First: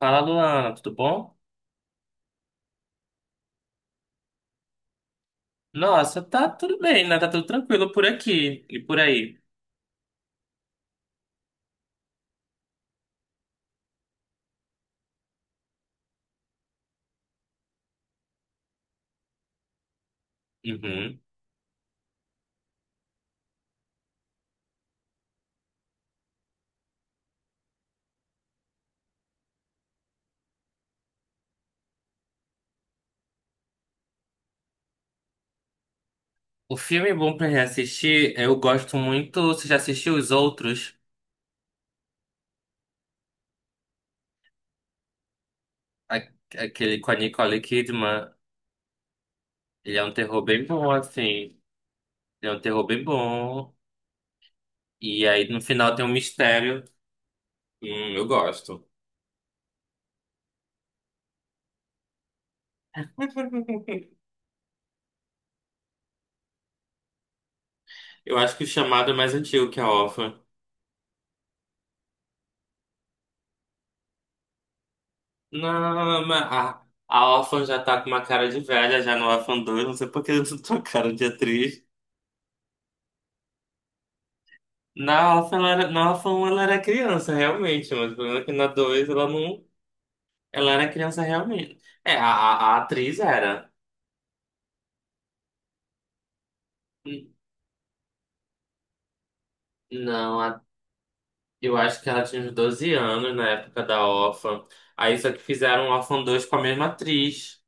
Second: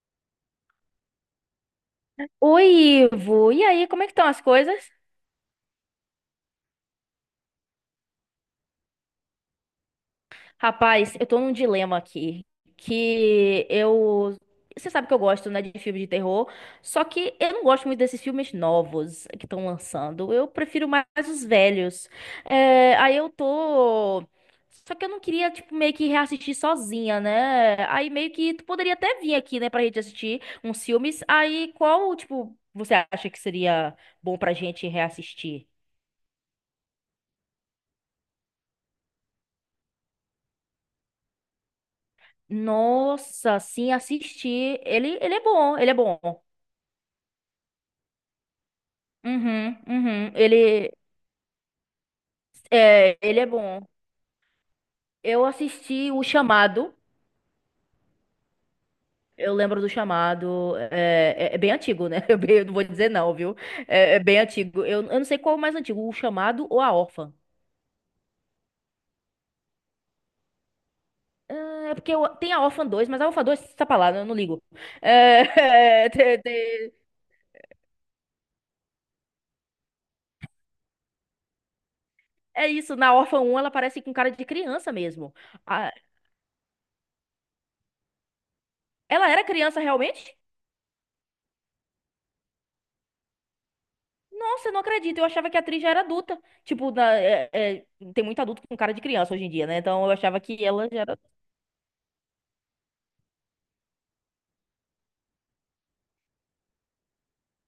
Fala, Luana, tudo bom? Oi, Ivo. E aí, como é que estão as coisas? Nossa, tá tudo bem, né? Tá tudo tranquilo por aqui e por aí. Rapaz, eu tô num dilema aqui, que eu... você sabe que eu gosto, né, de filme de terror, só que eu não gosto muito desses filmes novos que estão lançando. Eu prefiro mais Uhum. os velhos. É, aí eu tô... Só que eu não queria, tipo, meio que reassistir sozinha, né? Aí meio que tu poderia até vir aqui, né, pra gente assistir uns filmes. Aí qual, tipo, você acha que seria bom pra gente reassistir? O filme bom pra reassistir, eu gosto muito. Você já assistiu os outros? Nossa, sim, assisti. Ele é bom, ele é bom. A- Aquele com a Nicole Kidman. Uhum, Ele é um uhum. terror bem bom, Ele, assim. Ele é um terror bem é, ele é bom. bom. E Eu aí no final tem um assisti O mistério. Chamado. Eu gosto. Eu lembro do Chamado. É bem antigo, né? Eu não vou dizer não, viu? É bem antigo. Eu não sei qual é o mais antigo, O Chamado ou A Órfã. Eu acho que o chamado é mais antigo que a órfã. É, tem a Órfã dois, mas a Órfã 2 tá pra lá, né? Eu não ligo. É, é, Não, te- mas a, te- a órfã já tá com uma cara de velha já no Órfã dois. Não sei por que eu tô com cara de atriz. é isso, na Órfã um ela parece com cara de criança Na mesmo. Orphan, ela era, ah na Orphan ela era criança, realmente, mas o problema é que na 2 ela Ela era não. criança realmente? Ela era criança realmente. É, a atriz era. Nossa, eu não acredito. Eu achava que a atriz já era adulta. Tipo, N- tem muito adulto com cara de criança hoje em dia, né? Então eu Não, achava que ela já era. eu acho que ela tinha uns 12 anos na época da Orphan. Aí só que fizeram Orphan dois com a mesma atriz.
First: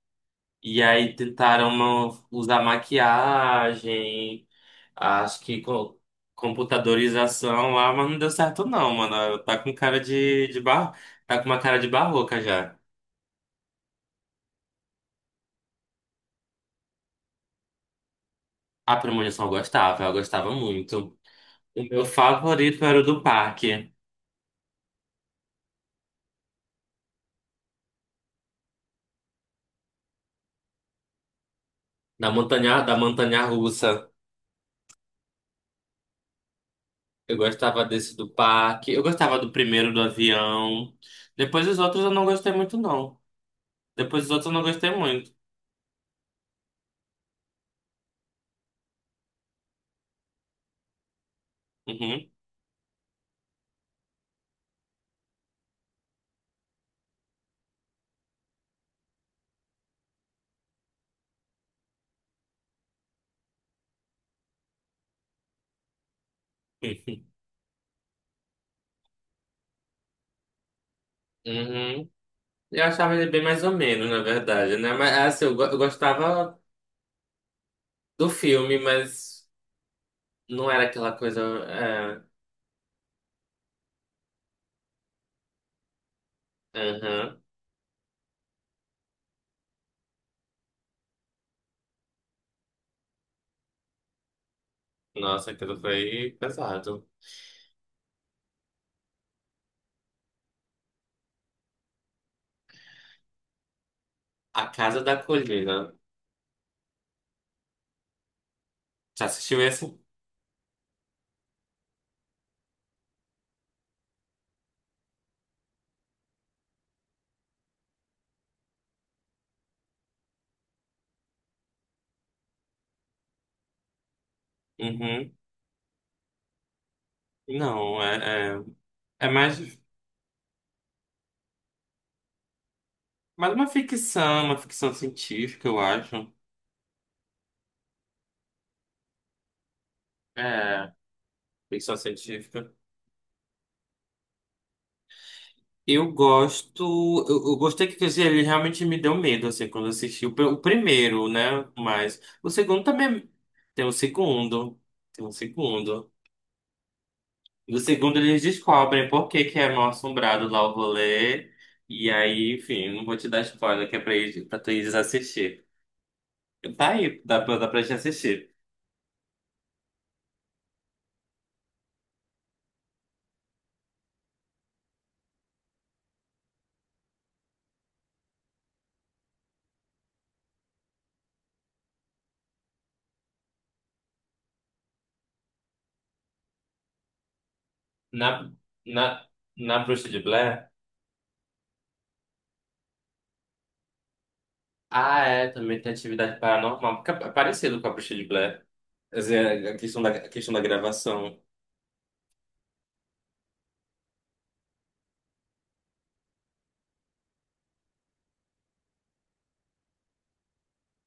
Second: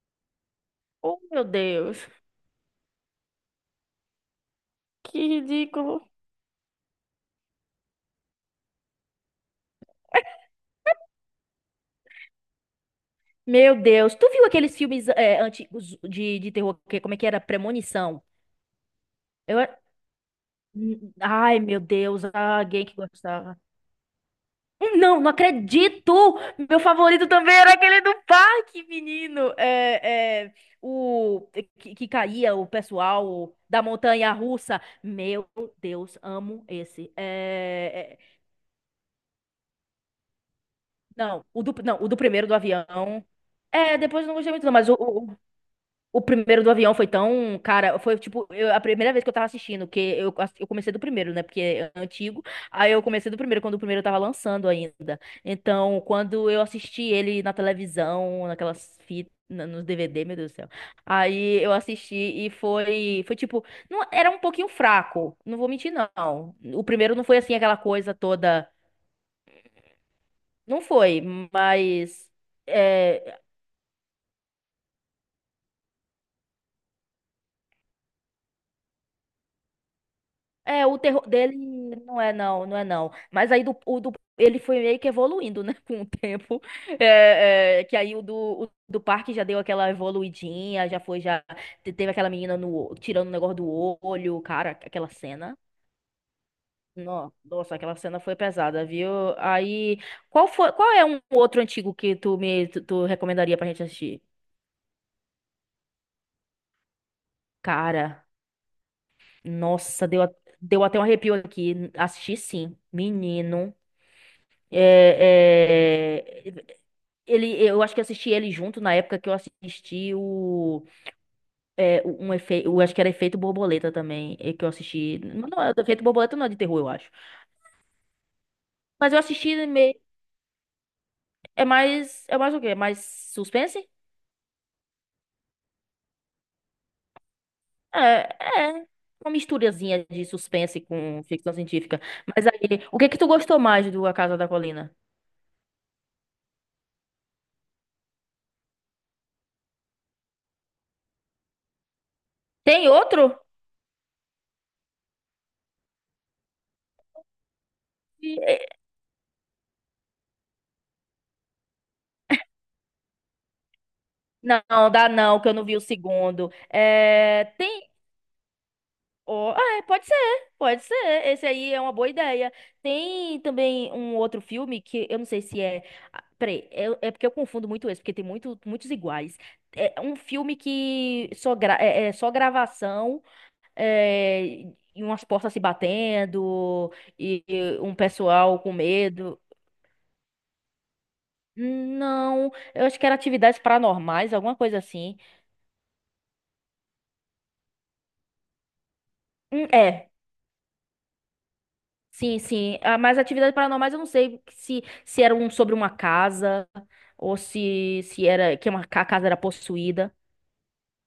E aí Oh, meu tentaram Deus. Usar maquiagem, Que acho que ridículo. computadorização lá, mas não deu certo não, mano. Tá com cara de, de... Tá com uma cara de barroca já. Meu Deus. Tu viu aqueles filmes antigos de terror? Como é que era? Premonição. A premonição Eu... eu gostava muito. Ai, meu O meu Deus. Ah, favorito alguém que era o do gostava. parque, Não, não acredito! Meu favorito também era aquele do parque, menino. O que da caía o montanha, da montanha pessoal da russa. montanha russa. Meu Deus, amo esse. Eu gostava desse do parque. Eu gostava do primeiro do avião. Não, o Depois do, os não, outros o eu do não primeiro gostei do muito, não. avião. É, depois Depois eu os não outros eu gostei não muito, não, gostei muito. O primeiro do avião foi tão, cara, foi tipo, a primeira vez que eu tava assistindo, que eu comecei do primeiro, né, porque é Uhum. antigo, aí eu comecei do primeiro, quando o primeiro tava lançando ainda, então, quando eu assisti ele na televisão, naquelas fitas, nos DVD, meu Deus do céu, aí eu assisti e foi tipo, não, era um pouquinho fraco, não vou mentir não, o primeiro não foi assim aquela coisa toda, não foi, Uhum. mas... Eu achava ele é, bem mais ou menos, na verdade, né? Mas é assim, eu gostava do filme, mas não era o aquela terror coisa. dele não É... é não, não é não. Mas aí ele foi meio que evoluindo, né, com o tempo. aham. Que aí o do parque já deu aquela evoluidinha, já foi, já teve aquela menina no, o- tirando o negócio do olho, cara, aquela Nossa, cena. aquilo foi pesado. Nossa, aquela cena foi pesada, viu? Aí, qual é um outro antigo que tu recomendaria pra gente assistir? A Casa da Colina. Cara, Já assistiu esse? nossa, deu até um arrepio aqui. Assisti sim, menino. É, é, ele, eu acho que assisti ele junto na época que eu assisti um efeito, eu acho que era Efeito Borboleta também, que eu assisti, Uhum. não, não, Efeito Borboleta não é de terror, eu acho. Não, Mas eu é assisti mais, meio, é mais o quê? É mais mais suspense? Uma ficção científica, eu acho. É, é uma misturazinha de suspense É, com ficção ficção científica. Mas científica. aí, o que que tu gostou mais do A Casa da Colina? Eu gosto, eu gostei que quer dizer, ele realmente me deu medo, assim, quando eu assisti o primeiro, né? Mas o segundo Tem também outro? tem o segundo, tem o segundo. No segundo eles E- descobrem por que que é mal-assombrado lá o rolê. E aí, enfim, não vou te dar spoiler, que é pra, pra tu Não, ir dá não, que eu assistir. não vi o segundo. Tá aí, É, dá pra tem. gente assistir. Oh, ah, pode ser, pode ser. Esse aí é uma boa ideia. Tem também um outro filme que eu não sei se é. Peraí, é porque eu confundo muito esse, porque tem muitos iguais. É um filme que é só gravação, é, e umas portas se batendo, e um Na, pessoal com na, medo. na Bruxa de Blair? Não, eu acho que era atividades paranormais, alguma coisa assim. Ah, é, também tem atividade paranormal, porque é parecido com a Bruxa de Blair. Quer Hum, dizer, É, a questão da gravação. Sim, sim. Ah, mas atividades paranormais eu não sei se era um sobre uma casa ou se era que a casa era possuída.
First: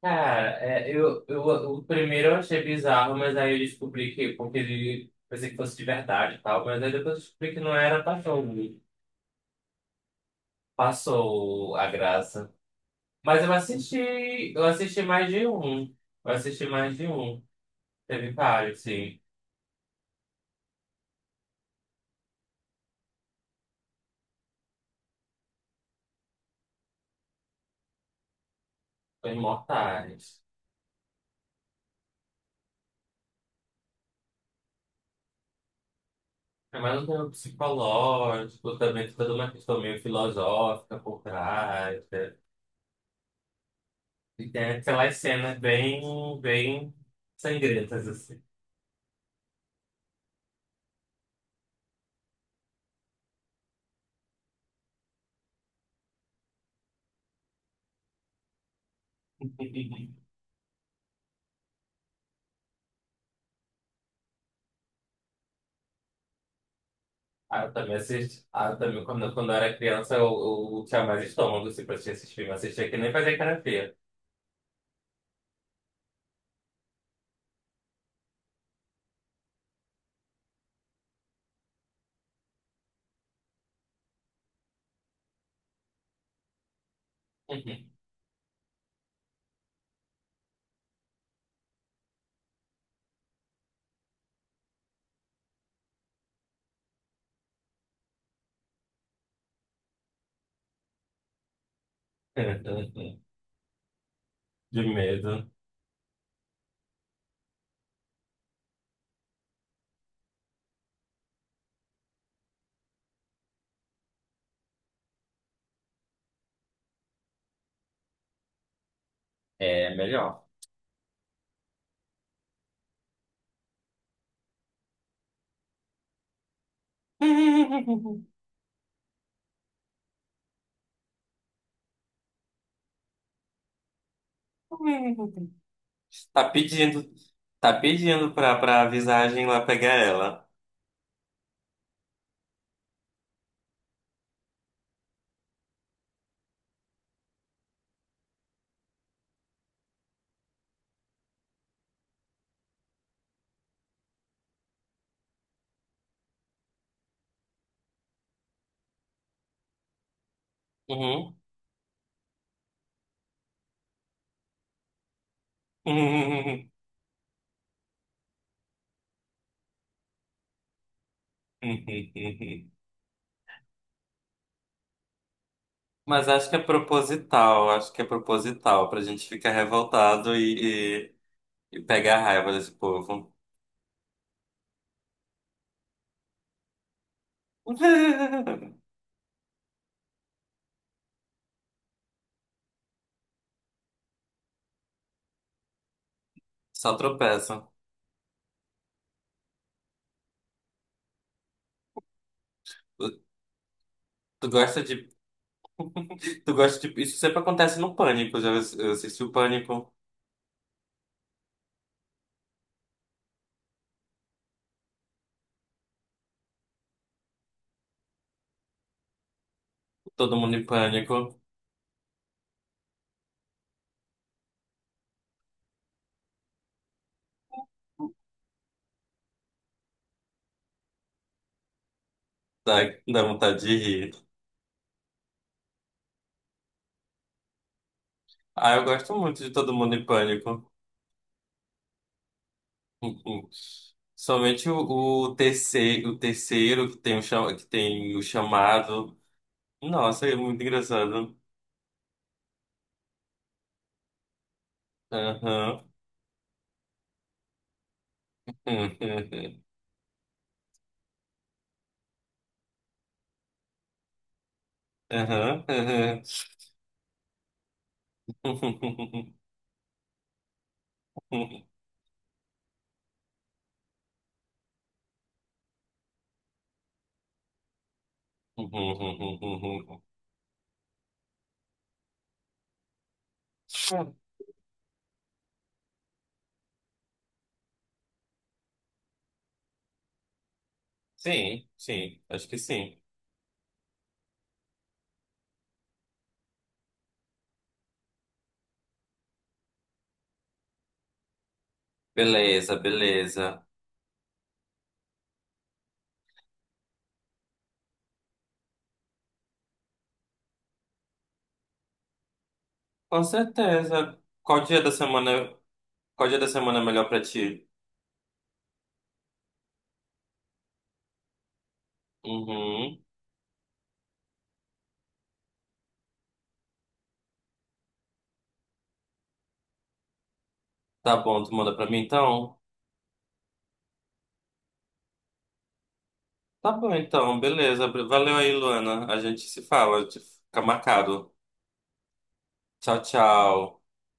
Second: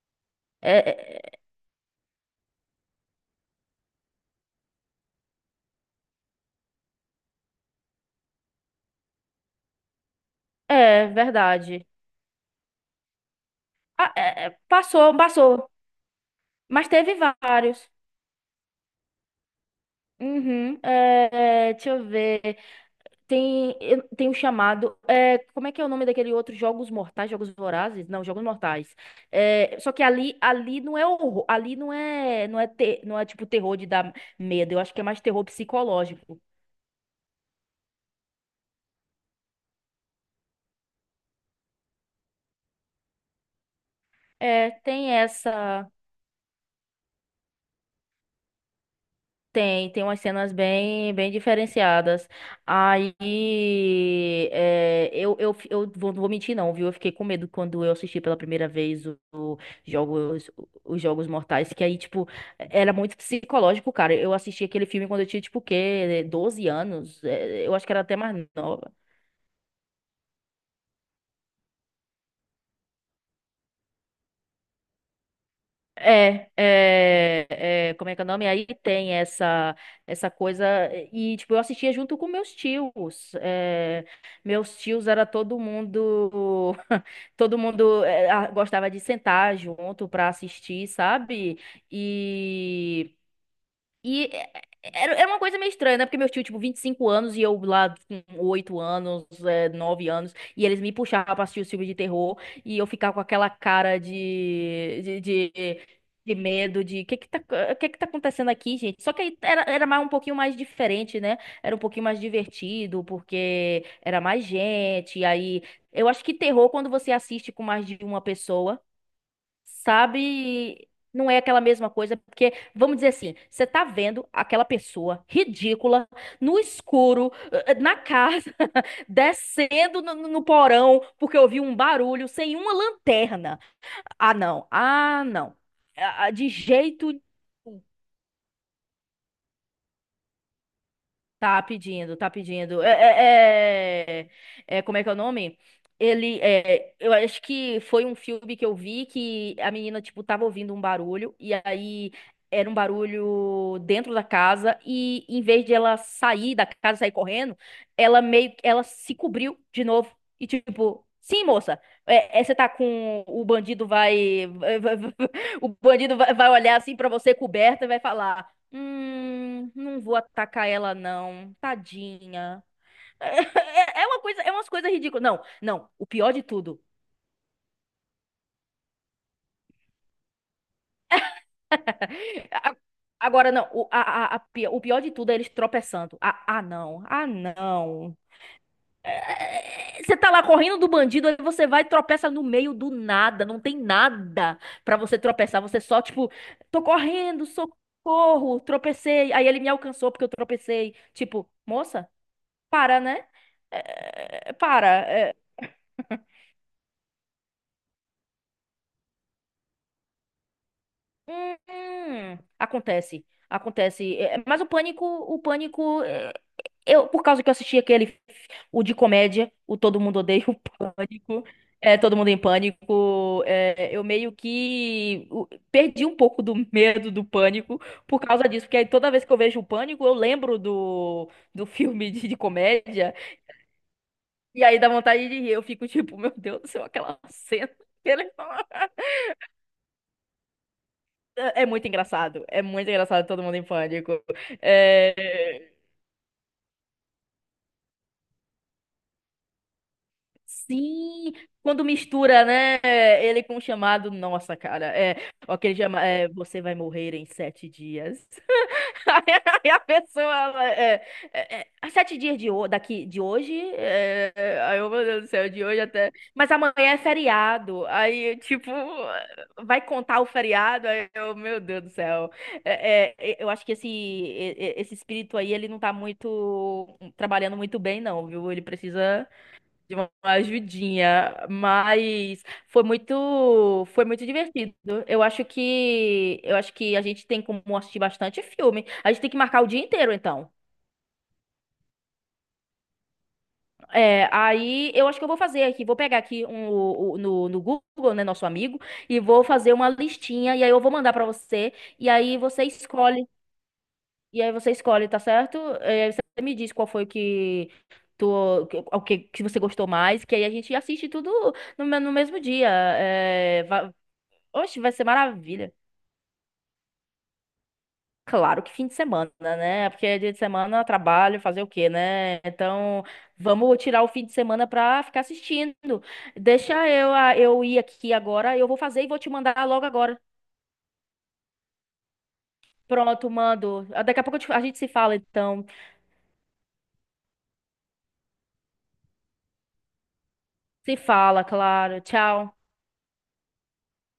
Cara, é, É, o primeiro eu achei bizarro, mas aí eu descobri que, porque ele pensei que fosse de verdade e tal, mas aí depois eu descobri que não era, é passou verdade. a graça. Mas Ah, eu assisti passou, mais de passou. um. Eu assisti Mas mais de teve um. vários. Teve vários, sim. Uhum, deixa eu ver. Tem, tem um chamado. Como é que é o nome daquele outro? Jogos Mortais, Jogos Vorazes? Não, Jogos Mortais. Os É, só que imortais. ali não é horror, ali não é tipo terror de dar medo. Eu acho que é mais terror psicológico. É mais um tema psicológico, também tem toda uma questão meio filosófica por trás, né? E tem É, tem aquelas essa. Bem sangrentas, assim. Tem umas cenas bem, bem diferenciadas. Aí, eu vou, não vou mentir não, viu? Eu fiquei com medo quando eu assisti pela primeira vez jogos, os Jogos Mortais, que aí, tipo, era muito psicológico, cara. Eu assisti aquele filme quando eu tinha, tipo, o quê? 12 anos? Ah, eu Eu acho que também era até assisti. mais Ah, eu nova. também, quando eu era criança, eu tinha mais estômago, assim, pra assistir esses filmes. Assistia que nem fazia cara feia. É, é, como é que é o nome? Aí tem essa coisa e tipo eu assistia junto com meus tios. Meus tios era todo mundo todo mundo gostava de sentar junto pra assistir, sabe? E e era uma coisa meio estranha, né? Porque meu tio, tipo, 25 anos e eu lá com 8 anos, 9 anos, e eles me puxavam pra assistir os filmes de terror e eu ficava com aquela cara De de, de, medo. de, de medo, de que tá, o que que tá acontecendo aqui, gente? Só que aí era, mais, um pouquinho mais diferente, né? Era um pouquinho mais divertido, porque era mais gente, e aí. Eu acho que terror, quando você assiste com mais de uma pessoa, É melhor. sabe? Não é aquela mesma coisa, porque, vamos dizer assim, você tá vendo aquela pessoa ridícula, no escuro, na casa, descendo no porão, porque ouviu um barulho, sem uma lanterna. Ah, não. Ah, não. Ah, ah, Tá de pedindo, jeito. tá pedindo pra, pra visagem lá pegar ela. Tá pedindo, tá pedindo. Como é que é o nome? Eu acho que foi um filme que eu vi que a menina, tipo, tava ouvindo um barulho e aí era um barulho dentro da casa e em vez de ela sair da casa, sair correndo, ela meio, ela se cobriu de novo e tipo, Uhum. sim, moça, você tá com, o bandido vai, o bandido vai olhar assim pra você coberta e vai falar, hum, não vou atacar ela, não. Tadinha. É umas coisas ridículas. Não, não. O Mas pior de acho que é tudo. proposital, acho que é proposital pra gente ficar revoltado e pegar a raiva desse a- povo. Agora, não. O, a pi- o pior de tudo é eles tropeçando. Ah, ah, não. Ah, não. Você tá lá correndo do bandido, aí você vai e tropeça no meio do nada. Não tem nada pra você tropeçar. Você só, tipo, tô Só correndo, tropeça. socorro, tropecei. Aí ele me alcançou porque eu tropecei. Tipo, moça, para, né? Tu gosta Para. de, tu gosta de, isso sempre acontece no Pânico, eu assisti o Pânico, Acontece, acontece. Mas o pânico, eu por causa que eu assisti aquele, o de comédia, o Todo Mundo todo Odeia o mundo em pânico, Pânico, é Todo Mundo em Pânico, eu meio que perdi um pouco do medo do pânico por causa disso, porque aí toda vez que eu vejo o pânico, eu lembro do filme de dá, comédia dá vontade de rir. e aí dá vontade de rir. Eu fico tipo, meu Deus do céu, aquela cena. Ah, eu gosto muito de todo mundo em pânico. É muito engraçado. É muito engraçado todo mundo em pânico. Somente o, o É, terceiro, que tem o chamado. Nossa, é muito Sim, engraçado. quando mistura, né? Ele com o Chamado. Nossa, cara. Aquele Aham. Você vai morrer em 7 dias. Aham. Aí a pessoa, ela, há 7 dias daqui, de hoje, aí eu, meu Deus do céu, de Aham. hoje até, Aham. mas amanhã é feriado, aí, tipo, vai contar o feriado, aí eu, meu Deus do céu, eu acho que esse, esse espírito aí, ele não tá muito, trabalhando muito bem não, viu, ele precisa de uma ajudinha, mas foi muito divertido. Eu acho que a gente tem como assistir bastante filme. A gente tem que marcar o dia inteiro, então. Sim, sim, acho que sim. Aí eu acho que eu vou fazer aqui, vou pegar aqui no Google, né, nosso amigo, e vou fazer uma listinha e aí eu vou mandar pra você e aí você Beleza, escolhe. beleza. E aí você escolhe, tá certo? E aí você me diz qual foi que o que você gostou mais, que aí a gente assiste tudo no mesmo dia. Com certeza. Oxe, vai ser maravilha. Qual dia da semana é melhor pra ti? Claro que fim de semana, né? Porque dia de semana eu trabalho, fazer o quê, né? Uhum. Então, vamos tirar o fim de semana pra ficar assistindo. Deixa eu ir aqui agora, eu vou fazer e vou te mandar logo agora. Tá bom, tu manda pra mim então? Pronto, mando. Daqui a pouco a gente se fala, então. Tá bom então, beleza. Valeu aí, Luana. A gente se fala, a gente fica Se marcado. fala, claro. Tchau. Tchau, tchau.